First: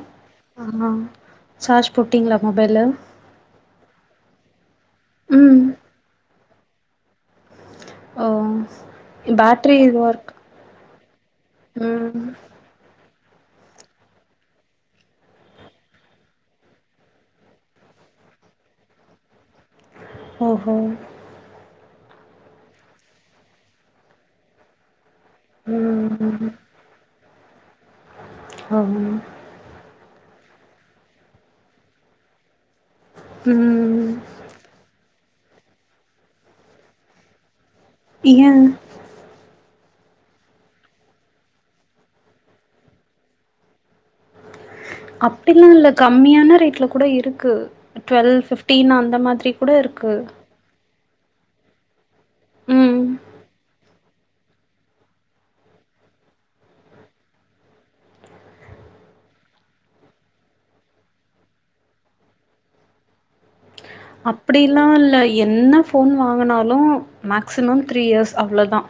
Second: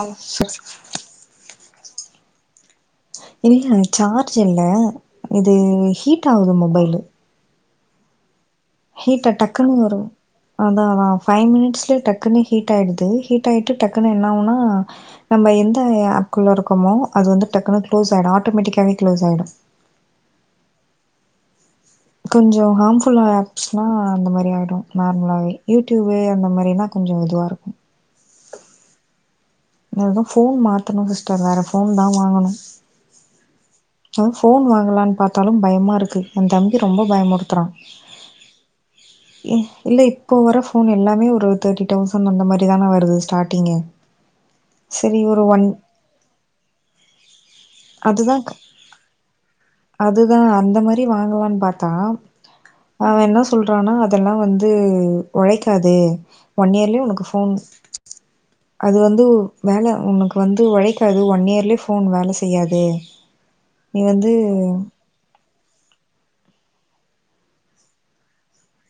ஆ sir ஆஹா charge போட்டீங்களா mobile இல்ல ஜார்ஜ் இல்ல இது ம் ஹீட் ஹூட் ஆகு மொபைல்லு ஓ ஹீட்டா பேட்ரி டக்குன்னு ஒரு இது வாருக் அதா அதா ஃபைவ் மினிட்ஸ்ல டக்குன்னு ஹீட் ஆயிடுது ஹீட் ஆயிட்டு டக்குன்னு என்ன ஆவுனா நம்ம எந்த ஆப்குள்ள இருக்கமோ அது வந்து டக்குன்னு க்ளோஸ் ஆய்டு ஆட்டோமேட்டிக்காகவே க்ளோஸ் ஆய்டு ஓஹோ கொஞ்சோ ஹாம்ஃபுல்லா ஆச்சுனா அந்த மாரி ஆய்டு நார்லாவே யூடியூப் அந்த ம் மாரினா கொஞ்சோ இதுவா இருக் ஆ மெய்னா ஃபோன் மாத்தனு சிஸ்டர் வேற ஃபோன்தா வாங்கணு ம் அதா ஃபோன் வாங்கலான்னு பாத்தாலு பயமா இருக்கு ஏ தம்பி ரொம்ப பயமுடுத்துறா ஏ இல்ல இப்போ வர ஃபோன் எல்லாமே ஒரு தேர்ட்டி தௌசண்ட் அந்த மாரிதானா வருது ஸ்டார்ட்டிங்கே அப்டிலா இல்ல கம்மியான ரேட்ல கூட இருக்கு டுவெல் அதுதா ஃபிஃப்டீன் அந்த மாதிரி கூட இருக்கு அப்டி வாங்லானு பாத்தா ம் அவ என்ன சொல்றானா அதெல்லா வந்து ஒழைக்காது ஒன் இயர்லியே உனக்கு ஃபோன் அது வந் து வேணா உனக்கு வந்து ஒழைக்காது ஒன் இயர்லியே ஃபோன் வேல செய்யாது நீ வந்து அப்டிலா இல்ல என்ன ஃபோன் வாங்குனாலு மேக்சிமம் த்ரீ இயர்ஸ் அவ்ளோதா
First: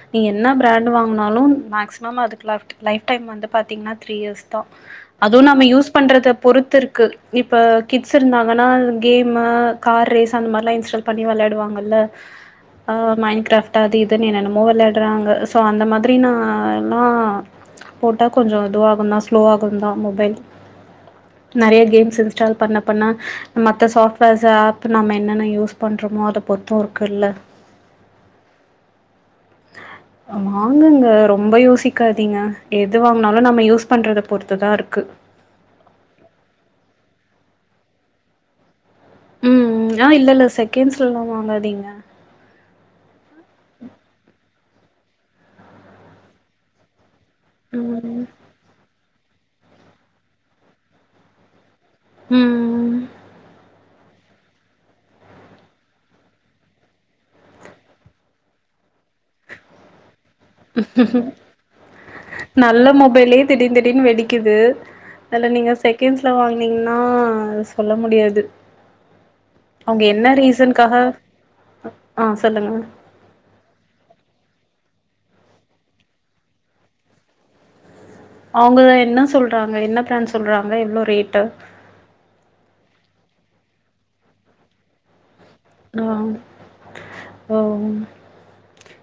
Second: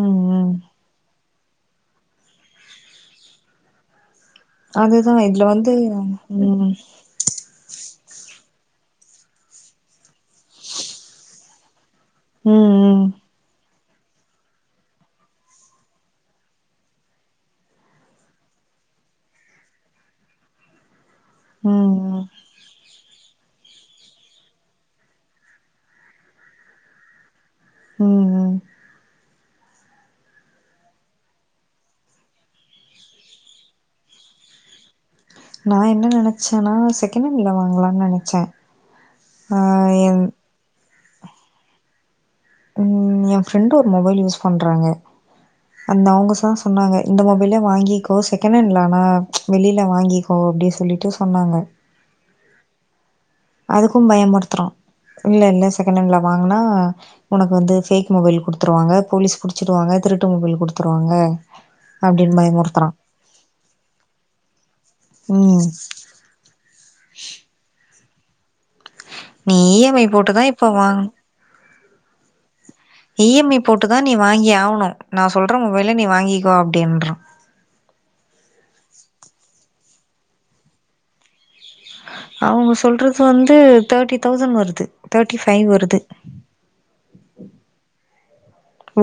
ம் நீங்க என்ன ம் ப்ராண்ட் வாங்னாலு மேக்சிமம் அதுக்கு லவ்ட் லைஃப் டைம் வந்து பாத்திங்ன்னா த்ரீ இயர்ஸ் த்தா அதுதா அது இதுல நம்ம வந்து யூஸ் பண்றத ம் பொறுத்து இருக்கு இப்ப கிட்ஸ் இருந்தாங்கன்னா கேமு கார் ரேஸ் அந்த மார்லா இன்ஸ்டால் பண்ணி வெளயாடுவாங்கல்ல ம் ஆ மைண்ட கிராஃப்ட் அது இதுன்னு என்னனோமோ வெளட்றாங்க சோ அந்த மாதிரி நா லா போட்டா கொஞ்சோ இதுவாகுந்தா ஸ்லோ ஆகுதா மொபைல் நறைய கேம்ஸ் ம் ம் இன்ஸ்டால் பண்ண பண்ண மத் மத்ந சாஃப்ட்வேர்ஸ்ஸூ ஆப் நம்ம என்னென்ன யூஸ் பண்றோமோ அத பொறுத்து இருக்குல்ல ம் வாங்குங்க ரொம்ப யோசிக்காதீங்க எது வாங்னாலு நம்ம யூஸ் பண்றத பொறுத்துதா இருக்கு நா என்ன நெனச்சன்னா செகண்ட் ஹேண்ட்ல வாங்கலான்னு நெனச்சே ஆ ம் ம் ஆ என் இல்லல்ல செகண்ட்ஸ்லல்லா வாங்காதிங்க ம் ஏ ஃப்ரெண்டு ஒரு மொபைல் யூஸ் பண்றாங்க அந்த அவுங்க தா சொன்னாங்க இந்த மொபைல வாங்கிக்கோ ம் செகணட்லா ஆனா வெளியில வாங்கிக்கோ அப்டி சொல்லிட்டு சொன்னாங்க ம் அதுக்கு பயமுட்த்துறா இல்ல இல்ல செகணட்ல வாங்குனா உனக்கு வந்து ஃவேக் மொபைல் குடுத்துருவாங்க போலீஸ் புடிச்சுடுவாங்க திருட்டு மொபைல் குடுத்துருவாங்க அப்டின்னு நல்ல பயமுறுத்துறா மொபைலே திடீர் திடீர்னு வெடிக்குது அதுல்ல ம் நீங்க செக ன்ட்ஸ்ல வாங்னீங்ன்னா சொல்ல முடியாது நீ இ எம் அவுங்க ஐ என்ன போட்டுதா இப்ப ரீசன்காக வாங் அ ஆ சொல்லுங்க இ எம் ஐ போட்டுதா நீ வாங்கி ஆவ்னு நா சொல்றே மொபைல்ல நீ வாங்கிக்கோ அப்டின்றா அவுங்க என்ன சொல்றாங்க என்ன பிராண்ட் சொல்றாங்க எவ்ளோ ரேட்டு் அவுங்க சொல்றது வந்து தேட்டி தௌசண் வருது தேட்டி ஃபை வருது ஆ ஓ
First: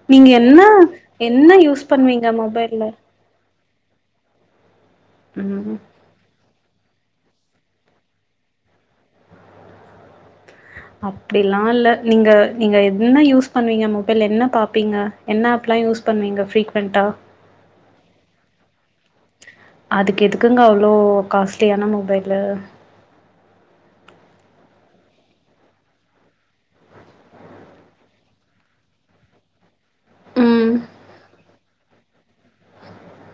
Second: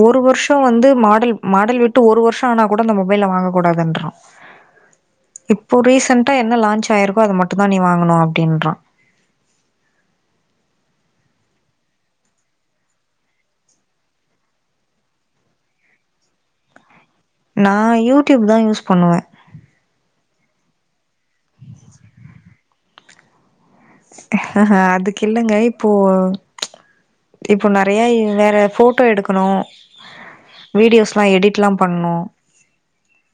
ஒரு நீங்க வருஷோ என்ன வந்து மாடல் என்ன மாடல் யூஸ் விட்டு ஒரு பண்ணுவீங்க வருஷோ ஆனா கூட மொபைல்ல நம்ம மொபைல வாங்கக்கூடாதுன்றொ ம் இப்ப ரீசன் ட்டா என்ன லான்ச் ஆயிருக்கோ அத மட்டு தா நீ வாங்கனு அப்டின்றா அப்பிடில்லா இல்ல நீங்க நீங்க என்ன யூஸ் பண்ணுவீங்க மொபைல்ல என்ன பாப்பீங்க? என்ன ஆப்லா யூஸ் பண்ணுவீங்க ஃப்ரீக்வென்ட்டா? நா யூடியூப் தா யூஸ் பண்ணுவே அதுக்கு எதுக்குங்க அவ்ளோ காஸ்லியான மொபைலு அதுக்கில்லங்க இப்போ இப்போ நெறையய் வேற ஃபோட்டோ எடுக்கனு ம் வீடியோஸ்லா எடிட்லா பண்ணு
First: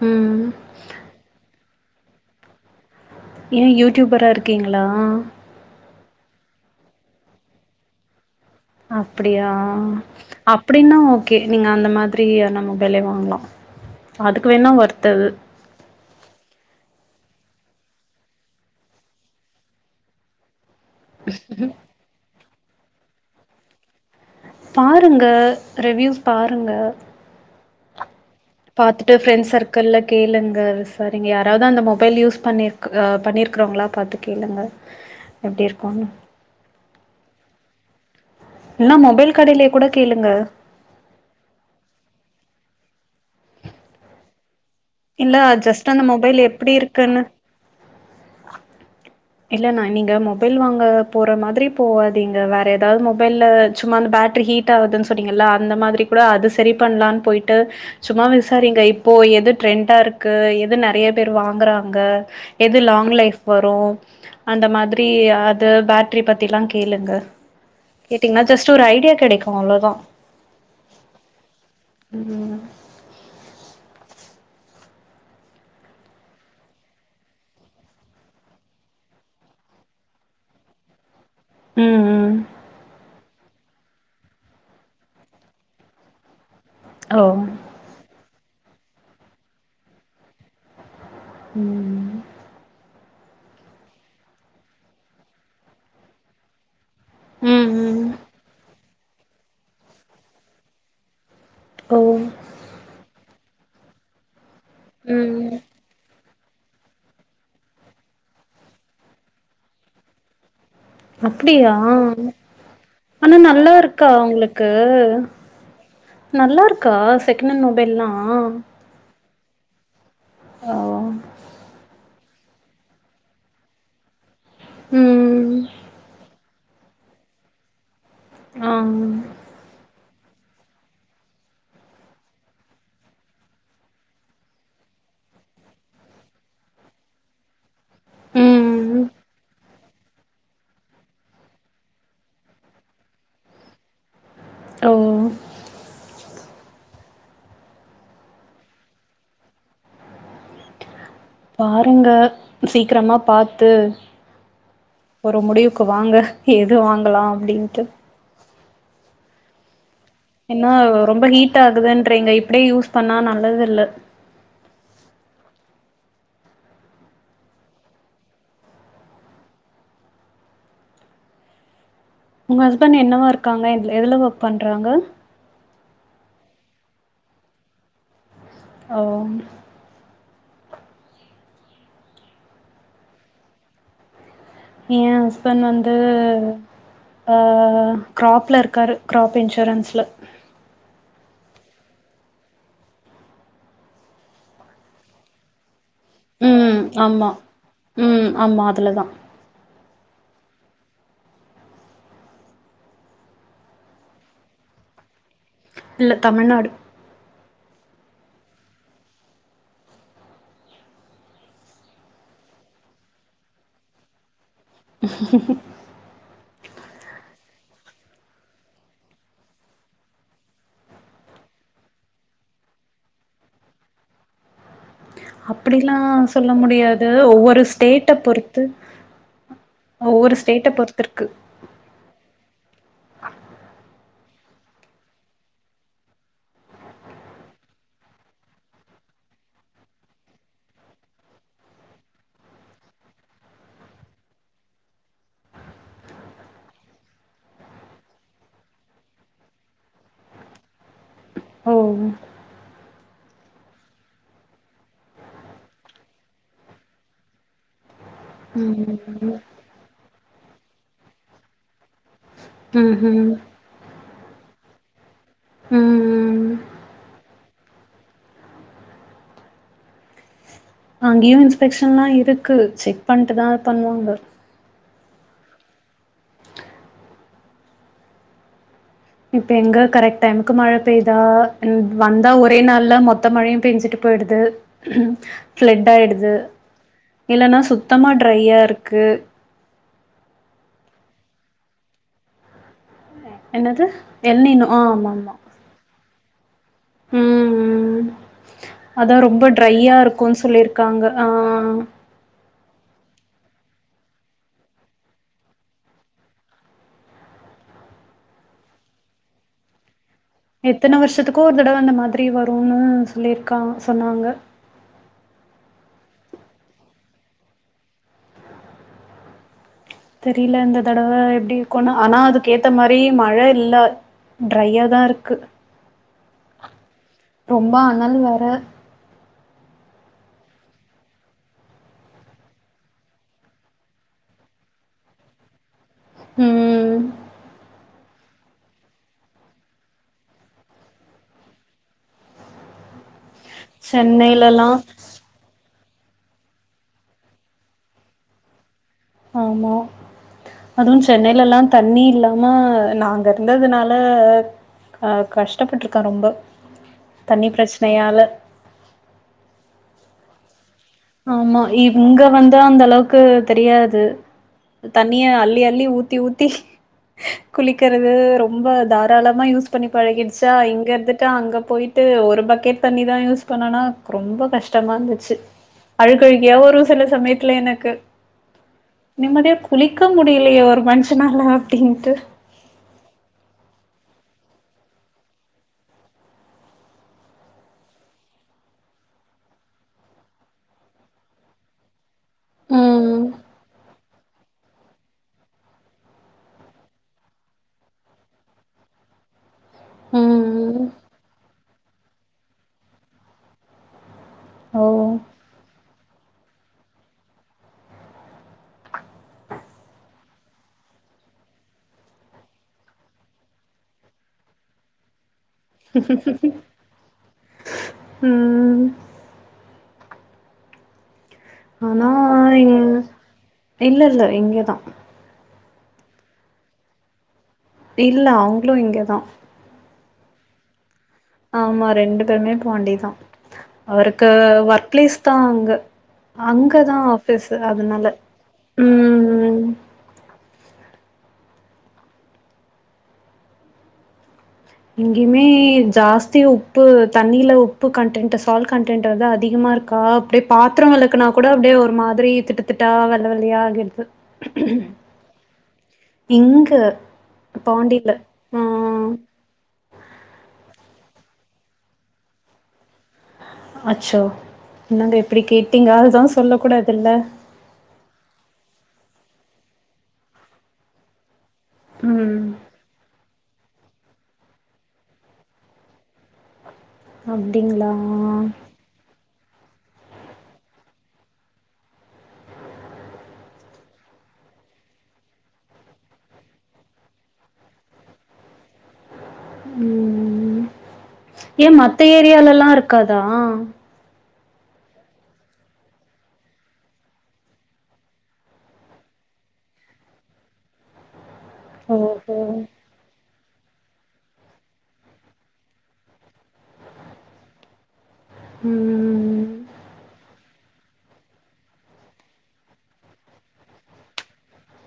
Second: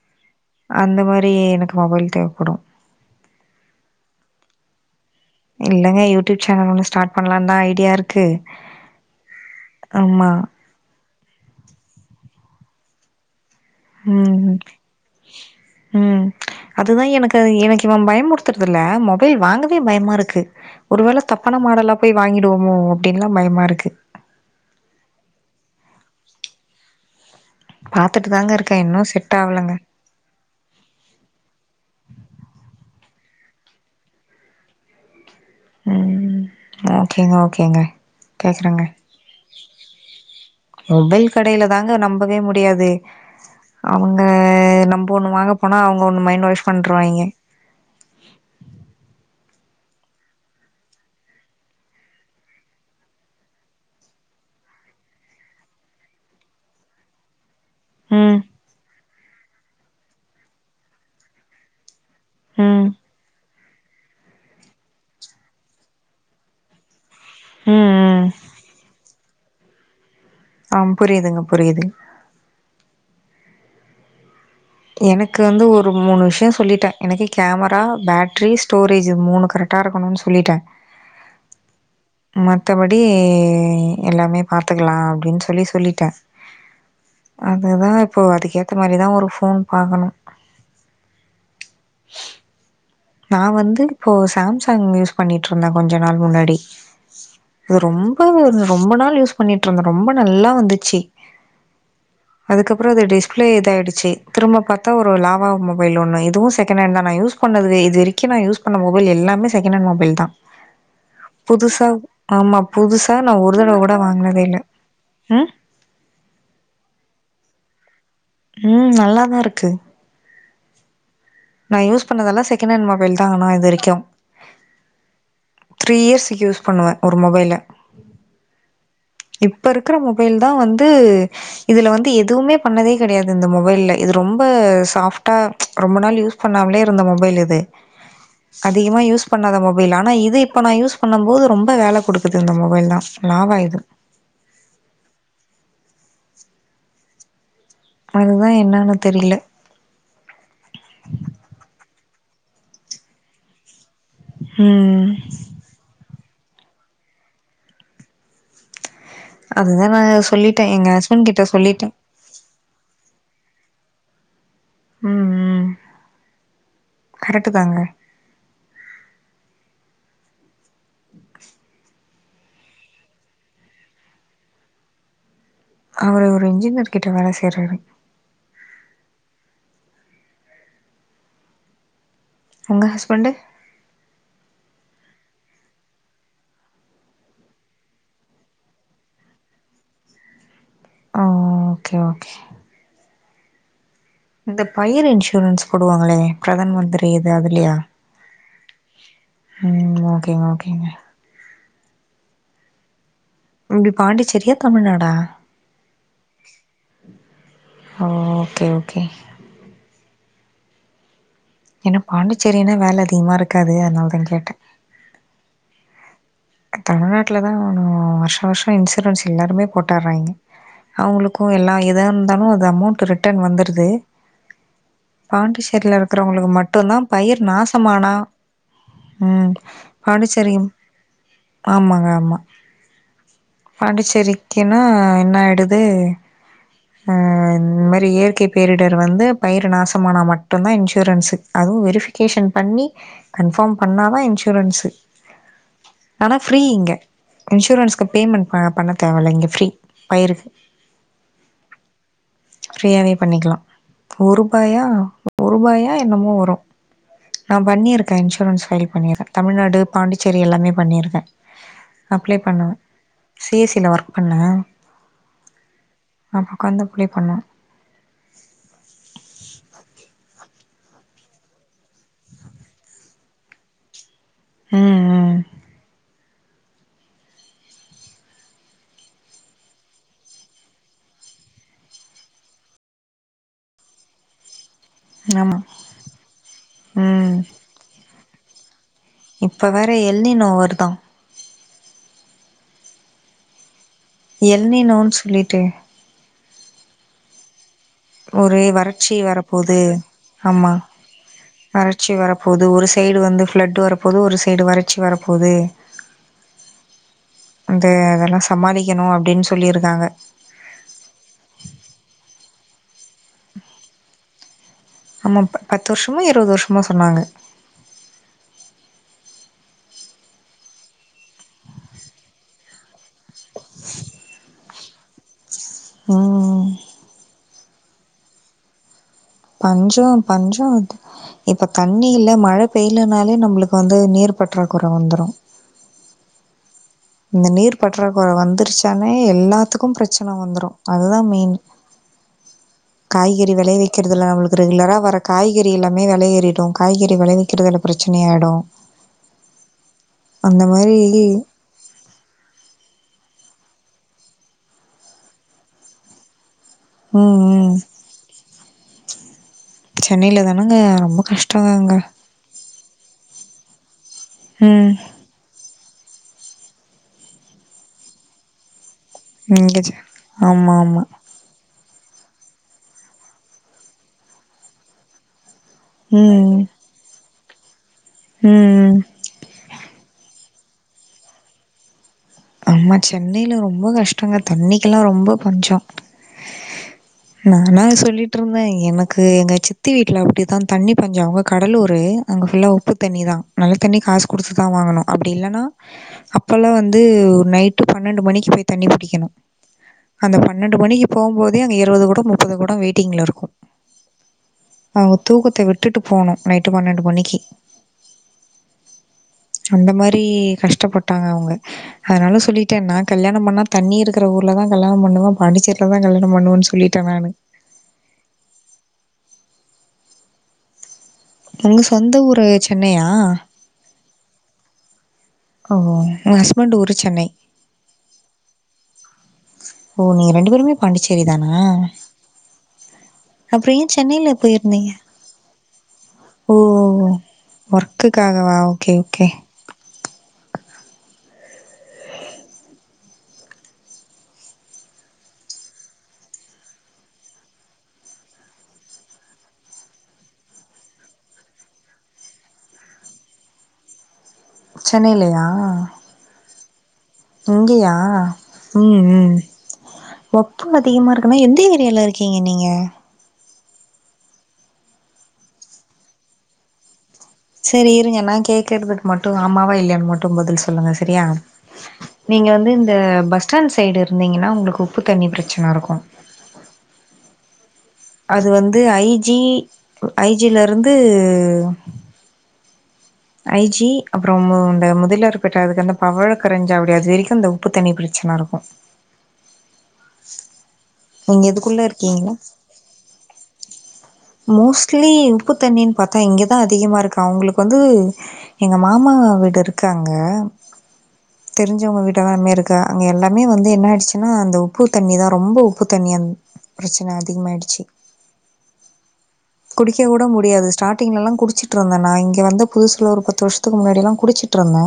ம் அந்த மாரி எனக்கு மொபைல் தேவப்படு ஏ யூட்யூபரா இருக்கீங்களா? இல்லெங்க யூட்யூப் சேனல் ஒன்னு ஸ்டாட் பண்லான் தா ஐடியாருக்கு அப்பிடியா அப்பிடின்னா ஓகே நீங்க அந்த மாதிரியான மொபைலே வாங்லா அதுக்கு ம் வேணா ஒர்த்தது ம் அதுதா எனக்கது எனக்கு இவெ பயம் முருத்றதுல்ல மொபைல் வாங்கவே பயமா இருக்கு ஒருவேள தப்பான மாடலா போய் வாங்கிடுவோமோ அப்டின்லா பயமா இருக்கு பாருங்க ரிவ்யூஸ் பாருங்க பாத்துட்டு தாங்க இரு பாத்துட்டு ஃபிரெண்ட்ஸ் சர்க்கிள்ல கேளுங்க ரிஃபரிங் யாராவ்து அந்த மொபைல் யூஸ் பண்ணிருக் ஆ பண்ணிருக்றவுங்ளா பாத்து கேளுங்க எப்டி இருக்கோனு ம் ஓகேங்க ஓகேங்க கேக்குறேங்க இல்னா மொபைல் கடைலே கூட கேளுங்க மொபைல் கடைல தாங்க நம்பவே முடியாது அவுங்க நம் நம்ப ஒன்னு வாங்க போனா ப ஒன்னு இல்ல வாங்கப்போனா ஜஸ்ட் அவுங்க அந்த ஒன்னு மொபைல் மைண்ட்வாஷ் எப்டி பண்ருவாய்ங்க இருக்குன்னு இல்ல னா நீங்க மொபைல் வாங்க போற மாதிரி போவாதீங்க வேற எதாவ் மொபைல்ல சும்மா அந்த பேட்ரி ஹீட் ட்டாவுதுன் சொன்னீங்கல்ல அந்த மாதிரி கூட அது சரி பண்லான் போயி ட்டு சும்மா ம் விசாரிங்க இப்போ எது ட்ரெண்டா இருக் கு எது நெறைய பேர் வாங்குறாங்க எது ம் லாங் லைஃப் வரு அந்த மாதிரி அது பேட்ரி பத்திலா கேளுங்க ம் ம் கேட்டீங்னா ஜஸ்ட் ஒரு ஐடியா கெடைக்கு அவ்ளொதா ஆம் புரியிதுங்க புரியிது ம் எனக்கு வந்து ஒரு மூணு விஷ்யொ சொல்லிட்டே எனக்கு கேமரா பேட்ரி ஸ்டோரேஜு இது மூணு கரெட் டா இருக்கனுன் சொல்லிட்டே ம் ம் மத்தபடி எல்லாமே பாத்துக்கலா அப்டின் சொல்லி சொல்லிட்டே ஓ அதுதா இப்போ அதுக்கேத்த மாரிதா ஒரு ஃபோன் பாக்கனு ம் நா வந்து இப்போ சாம்சங் யூஸ் பண்ணிட்ருந்தே கொஞ்ச நாள் முன்னாடி ம் இது ம் ரொம்ப ரொம்ப நாள் யூஸ் பண்ணிட்டு இருந்தே ரொம்ப நல்லா வந்துச்சு ஓ அதுக்கப்புறோ அது டிஸ்பிளே இதா ஆயிடுச்சு திரும்ப பாத்தா ஒரு லாவா ம் மொ பைல் ஒன்னுஇதுவு செகன்னென்டு தா நா யூஸ் பண்னதுலே இதுரைக்கு நா யூஸ் பண்ண மொபைல் எல்லாமே செகணன் மொபைல்தா அப்படியா ஆமா. புதுசா ஆனா நான் ஒரு நல்லா தடவ கூட இருக்கா வாங்கினதே இல்ல. உங்களுக்கு ம். நல்லா இருக்கா செகண்ஹான் மொபைல்லா உ நல்லாதா இருக்கு ஆ நா யூஸ் பண்ணதுலா செகண்ட் ஹண்ட் மொபைல் தா ஆனா இது வரைக்கு ம் த்ரீ இயர்ஸக்கு யூஸ் பண்ணுவே ஒரு மொபைல ஆ இப்ப இருக்குற மொபைல் தா வந்து இதுல வந்து எதுவுமே பண்ணதே கிடையாது இந்த மொபைல இது ரொம்ப சாஃப்டா ரொம்ப நாள் யூஸ் பண்ணாமலே இருந்த மொபைல் இது ம் அதிகமா யூஸ் பண்ணாத மொப பைல் ஆனா இது இப்போ நா யூஸ் பண்ணம்போது ரொம்ப வேல குடுக்குது இந்த மொபைல்தா லாவா இது ஓ அதுதா என்னனு தெரியல பாருங்க சீக்கிரமா பாத்து ம் ஒரு முடிவுக்கு வாங்க எது வாங்களா அப்டின்ட்டு அதுதானஸ் ஏன்னா ரொம்ப ஹீட் ஆகுதுன்றீங்க இப்டியே யூஸ் பண்ணா நல்லது இல்ல உ உ கரெக்ட்டு தாங்க உங்க ஹஸ்பண்ட் என்னவா இருக்காங்க எதுல ஒர்க் பண்றாங்க அவரு ஒரு இன்ஜினியர் கிட்ட வேல செய்றாரு ஓ உங்க ஹஸ்பண்டு ஏ ஹஸ்பண்ட் வந்து ஆ கிராப்ல இருக்காரு கிராப் இன்சூரன்ஸ்ல ஆ ஓகே ஓகே இந்த பயிர் இன்சூரன்ஸ் போடுவாங்களே பிரதான் ம் மந்திரி ஆமா இது அதுலயா ம் ஆமா அதுலதா உ ஓகேங்க ஓகேங்க நீங்க பாண்டிச்சேரியா தமிழ்நாடா இல்ல தமிழ்நாடு ஓ ஓகே ஓகே ஏன்னா பாண்டிச்சேரினா வேல அதிகமா இருக்காது அதுனால தா கேட்ட ம் ஹூ ஹூ ஹூ தமிழ்நாட்டுல தா ஒன்னு வருஷோ வருஷோ இன்சூரன்ஸ் எல்லாருமே போட்டர்றாங்க அவுங்களுக்கு எல்லா எதா இருந்தாலு அது அமௌண்ட்டு ரிட்டன் வந்துருது அப்படிலா பாண்டிச்சேரில இருக்குறவங்களுக்கு சொல்ல மட்டு தா முடியாது பயிர் ஒவ்வொரு ஸ்டேட்ட நாசமானா பொறுத்து உ பாண்டிச்சேறியு திருக்கு ஆமாங்க ஆமா பாண்டிச்சேரிக்குன்னா என்ன ஆய்டுது ஆ இந்தமாரி இயற்கை பேரிடர் வந்து பயிர நாசமானா மட்டுந்தா இன்சூரன்ஸு அதுவு வெரிஃபிகேஷன் பண்ணி கன்ஃபார்ம் பண்ணா தா இன்சூரன்ஸு ஆனா ஃப்ரீ இங்க இன்சூரன்ஸ்க்கு பேமெண்ட் ப பண்ண தேவ இல்ல இங்க ஃப்ரீ பயிருக்கு ஓ ஃப்ரீயாவே பண்ணிக்கலா ஒரு ரூபாயா ஒருபாயா என்னமோ வரு நா பண்ணிருக் இன்சூரன்ஸ் பைல் பண்ணிருவ ம் தமிழ்நாடு பாண்டிச்சேரி எல்லாமே பண்ணிருக்க அப்ளை பண்ண ம் பி ஐ சி ல ஒர்க் பண்ண ம் நா ஒக்காந்து அப்ளே பண்ண அங்கயும் இன்ஸ்பெக்ஷன்லா இருக்கு செக் பண்ட்டு தா பண்ணுவாங்க ம் ம் இப்ப எங்க கரெக்ட் டைமுக்கு மழை பெய்தா ம் வந்தா ஒரே நாள்ல மொத்த மழையும் பெய்ஞ்சுட்டு போயிடுது ம் ஆமாம் ஃப்ளட் ஆயிடுது ம் இல்லன்னா சுத்தமாக ட்ரையாருக்கு இப்ப வேற எல்னிநோ வருதா என்னது எல்னிநொ ஆ ஆமா எல்நினோன்னு ஆமா சொல்லிட்டு ம் ம் ஒரு வறட்சி அதா ரொம்ப வரப்போது ட்ரையா இருக்குன்னு சொல்லிருக்காங்க ஆ ஆ ட்சி வரப்போது ஒரு சைடு வந்து ஃப்ளட்டு் வரப்போது ஒரு சைடு வறட்சி வரப்போது அந்த அதெல்லா சமாளிக்கணும் அப்டின்னு சொல்லியிருக்காங்க எத்தன வருஷத்துக்கோ ஒரு தடவ அந்த மாதிரி வரும்ன்னு சொல்லிருக்கா சொன்னாங்க ஆமா பத்து வருஷமோ இருபது வருஷமோ சொன்னாங்க தெரில இந்த தடவ எப்டி இருக்குனு ஆனா அதுக்கு ஏத்த மாரி மழ இல்ல டிரையாதா இருக்கு ம் ரொம்ப அனல் வேற பஞ்சோ பஞ்சோ இப்ப தண்ணி இல்ல மழ பெய்யலனாலே நம்மளுக்கு வந்து நீர் பற்றாக்குற வந்துரும் ம் ம் ம் இந்த நீர் பற்றாக்குறை வந்துருச்சானே எல்லாத்துக்கும் பிரச்சன வந்துரும் அதுதா மெயின் காய்கறி வில எத்துறதுல நம்மளுக்கு சென்னையிலலாம் ரெகுலரா வர காய்கறி எல்லாமே வெல ஏறிடு காய்கறி வெளைவிக்கறதுல பிரச்சனை யாய்டு ஆமா மாதிரி அதுவும் சென்னைலலா தண்ணி இல்லாம நாங்க இருந்ததுனால ஆஹ் கஷ்டப்பட்டுருக்கா ரொம்ப ம் தண்ணி ம் பிரச்சனையால சென்னையில தானங்க ரொம்ப ஆமா கஷ்டங்க இங்க வந்து அந்த அளவுக் கு தெரியாது ம் தண்ணிய அள்ளி அள்ளி ஊத்தி ஊத் தி குளிக்கிறது ரொம்ப த தாராளமா யூஸ் இங்கே பண்ணி செ பழகிடுச்சா ஆமாம் இங்க ஆமாம் இருந்துட்டு அங்க போயிட் ட்டு ஒரு பக்கெட் தண்ணிதா யூஸ் பண்ணனா ரொம்ப கஷ்டமா இருந்துச்சு அழுகழுகயா வரு சில சமயத்துல எனக்கு ம் ம் நிம்மதியா குளிக்க முடியலயே ஒரு மனுஷனால அப்டின்ட்டு ஆமா சென்னையில ரொம்ப கஷ்டங்க தண்ணிக்கெல்லா ரொம்ப பஞ்சோ நாந்தாங்க சொல்லிட்டுருந்த எனக்கு எங்க சித்தி வீட்ல அப்டிதா தண்ணி பஞ்சோ அவுங்க கடலூரு அங்க ஃபுல்லா உப்பு ம் தண்ணிதா நல்ல தண்ணி காசு குடுத்துதா வாங்கணு அப்டி இல்லனா அப்பலா வந் து நைட்டு பன்னெண்டு மணிக்கு போய் தண்ணி பிடிக்கணு அந்த பன்னெண்டு ம் மணிக்கு போம்போதே அங்க இருவது கொடொ முப்பது கொடொ வெயிட்டிங்ல இருக்கும் ஓ அவங்க தூக்கத்த விட்டுட்டு போனும் நைட்டு பன்னெண்டு மணிக்கு அந்த மாரி கஷ்டப்பட்டாங்க அவுங்க அதனால சொல்லிட்டே நா கல்யாணம் பண்ணா தண்ணி இருக்கிற ஊர்ல தான் கல்யாணம் பண்ணுவே பாண்டிச்சேரி தா கல்யாணம் பண்ணுவன் சொல்லிட்டே நானு ம் உங்க சொந்த ஊரு சென்னையா இல்லல்ல இங்கதா எங்க ஹஸ்பண்டு ஊரு சென்னை இல்ல அவுங்களு இங்கதா ஓ நீங்க ரெண்டு பேருமே பாண்டிச்சேரி தானா ஆமா ரெண்டு பேருமே பாண்டிதா அப்புற ஏன் அவருக்கு சென்னையில போய் ஒர்க் இருந்தீங்க பிளேஸ் தா அங்க ஓ அங்கதா ஓ ஆஃபீஸு அதனால ஒர்க்குகாகவா ஓகே ஓகே ம் இங்கேயுமே ஜாஸ்தி உப்பு தண்ணியில உப்பு கண்டன்ட் சால்ட் கண்டன்ட் வந்து அதிகமா இருக் க்கா அப்புடியே பாத்திரோ வெளக்குனா கூட அப்புடியே ஒரு மாதிரி திட்டுத்திட்டா வெள்ள வெள்ளையா ஆகிடுது சென்னைலியா இங்க இங்கயா பாண்டில ஆ உப்பு அதிகமா இருக்குன்னா எந்த ஏரியால இருக்கீங்க நீங்க அச்சோ என்னங்க இப்புடி கேட்டீங்க அதுதா சொல்ல கூடாது இல்ல சேரி இருங்க நா கேக்குறதுக்கு மட்டு ஆமாவா இல்லலையான் மட்டு பதில் சொல்லுங்க சரியா நீங்க ம் வந்து இந்த பஸ் ஸ்டாண்ட் சைடு இருந்தீங்கன்னா உங்களுக்கு உப்பு தண்ணி பிரச்சனருக்கு அப்டிங்களா அது வந்து ஐ ஜி ஐ ஜி லருந்து ஐ ஜி அப்பறோ இந்த முதலியார்பேட்ட அதுக்கு அந்த பவலக் கரஞ்சாவடி அது வரைக்கு இந்த உப்பு தண்ணி பிரச்சன இருக்கு ம் ம் நீங்க ஏ இதுக்குள்ள மத்த இருக்கீங்களா ஏரியாலல்லா இருக் அக்காதா மோஸ்ட்லி உப்பு தண்ணின் பாத்தா இங்கதா அதிகமா இருக்கா உங்களுக்கு வந்து எங்க மாமா வீடு இருக்கு அங்க தெரிஞ்சவுங்க வீடு ஓஹோ எல்லாமே இருக்கா அங்க எல்லாமே வந்து என்ன ஆயிடுச்சுன்னா அந்த உப்பு தண்ணி தா ரொம்ப உப்பு தண்ணி பிரச்சன அதிகமாயிடுச்சு ம் குடிக்க கூட முடியாது ஸ்டார்டிங்லல்லா குடிச்சிட்ருந்தே நான் இங்கே வந்து புதுசுல ஒரு பத்து வருஷத்துக்கு முன்னாடியெல்லா குடிச்சிட்டுருந்தே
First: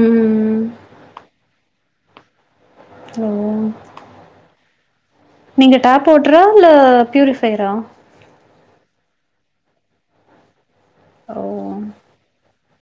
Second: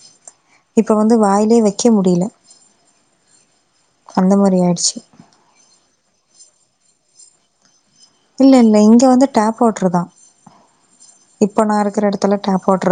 ம் இப்ப வந்து வாயிலயே வைக்க முடியல அந்த மாரி ஆயிடுச்சு நீங்க டேப் வாட்ரா இல்ல பியூரிஃபையரா இல்ல இல்ல இங்க வந்து டேப் வாட்டர்தான் இப்போ ஓ நான் இருக்கிற எடத்துல டேப் வாட்டர்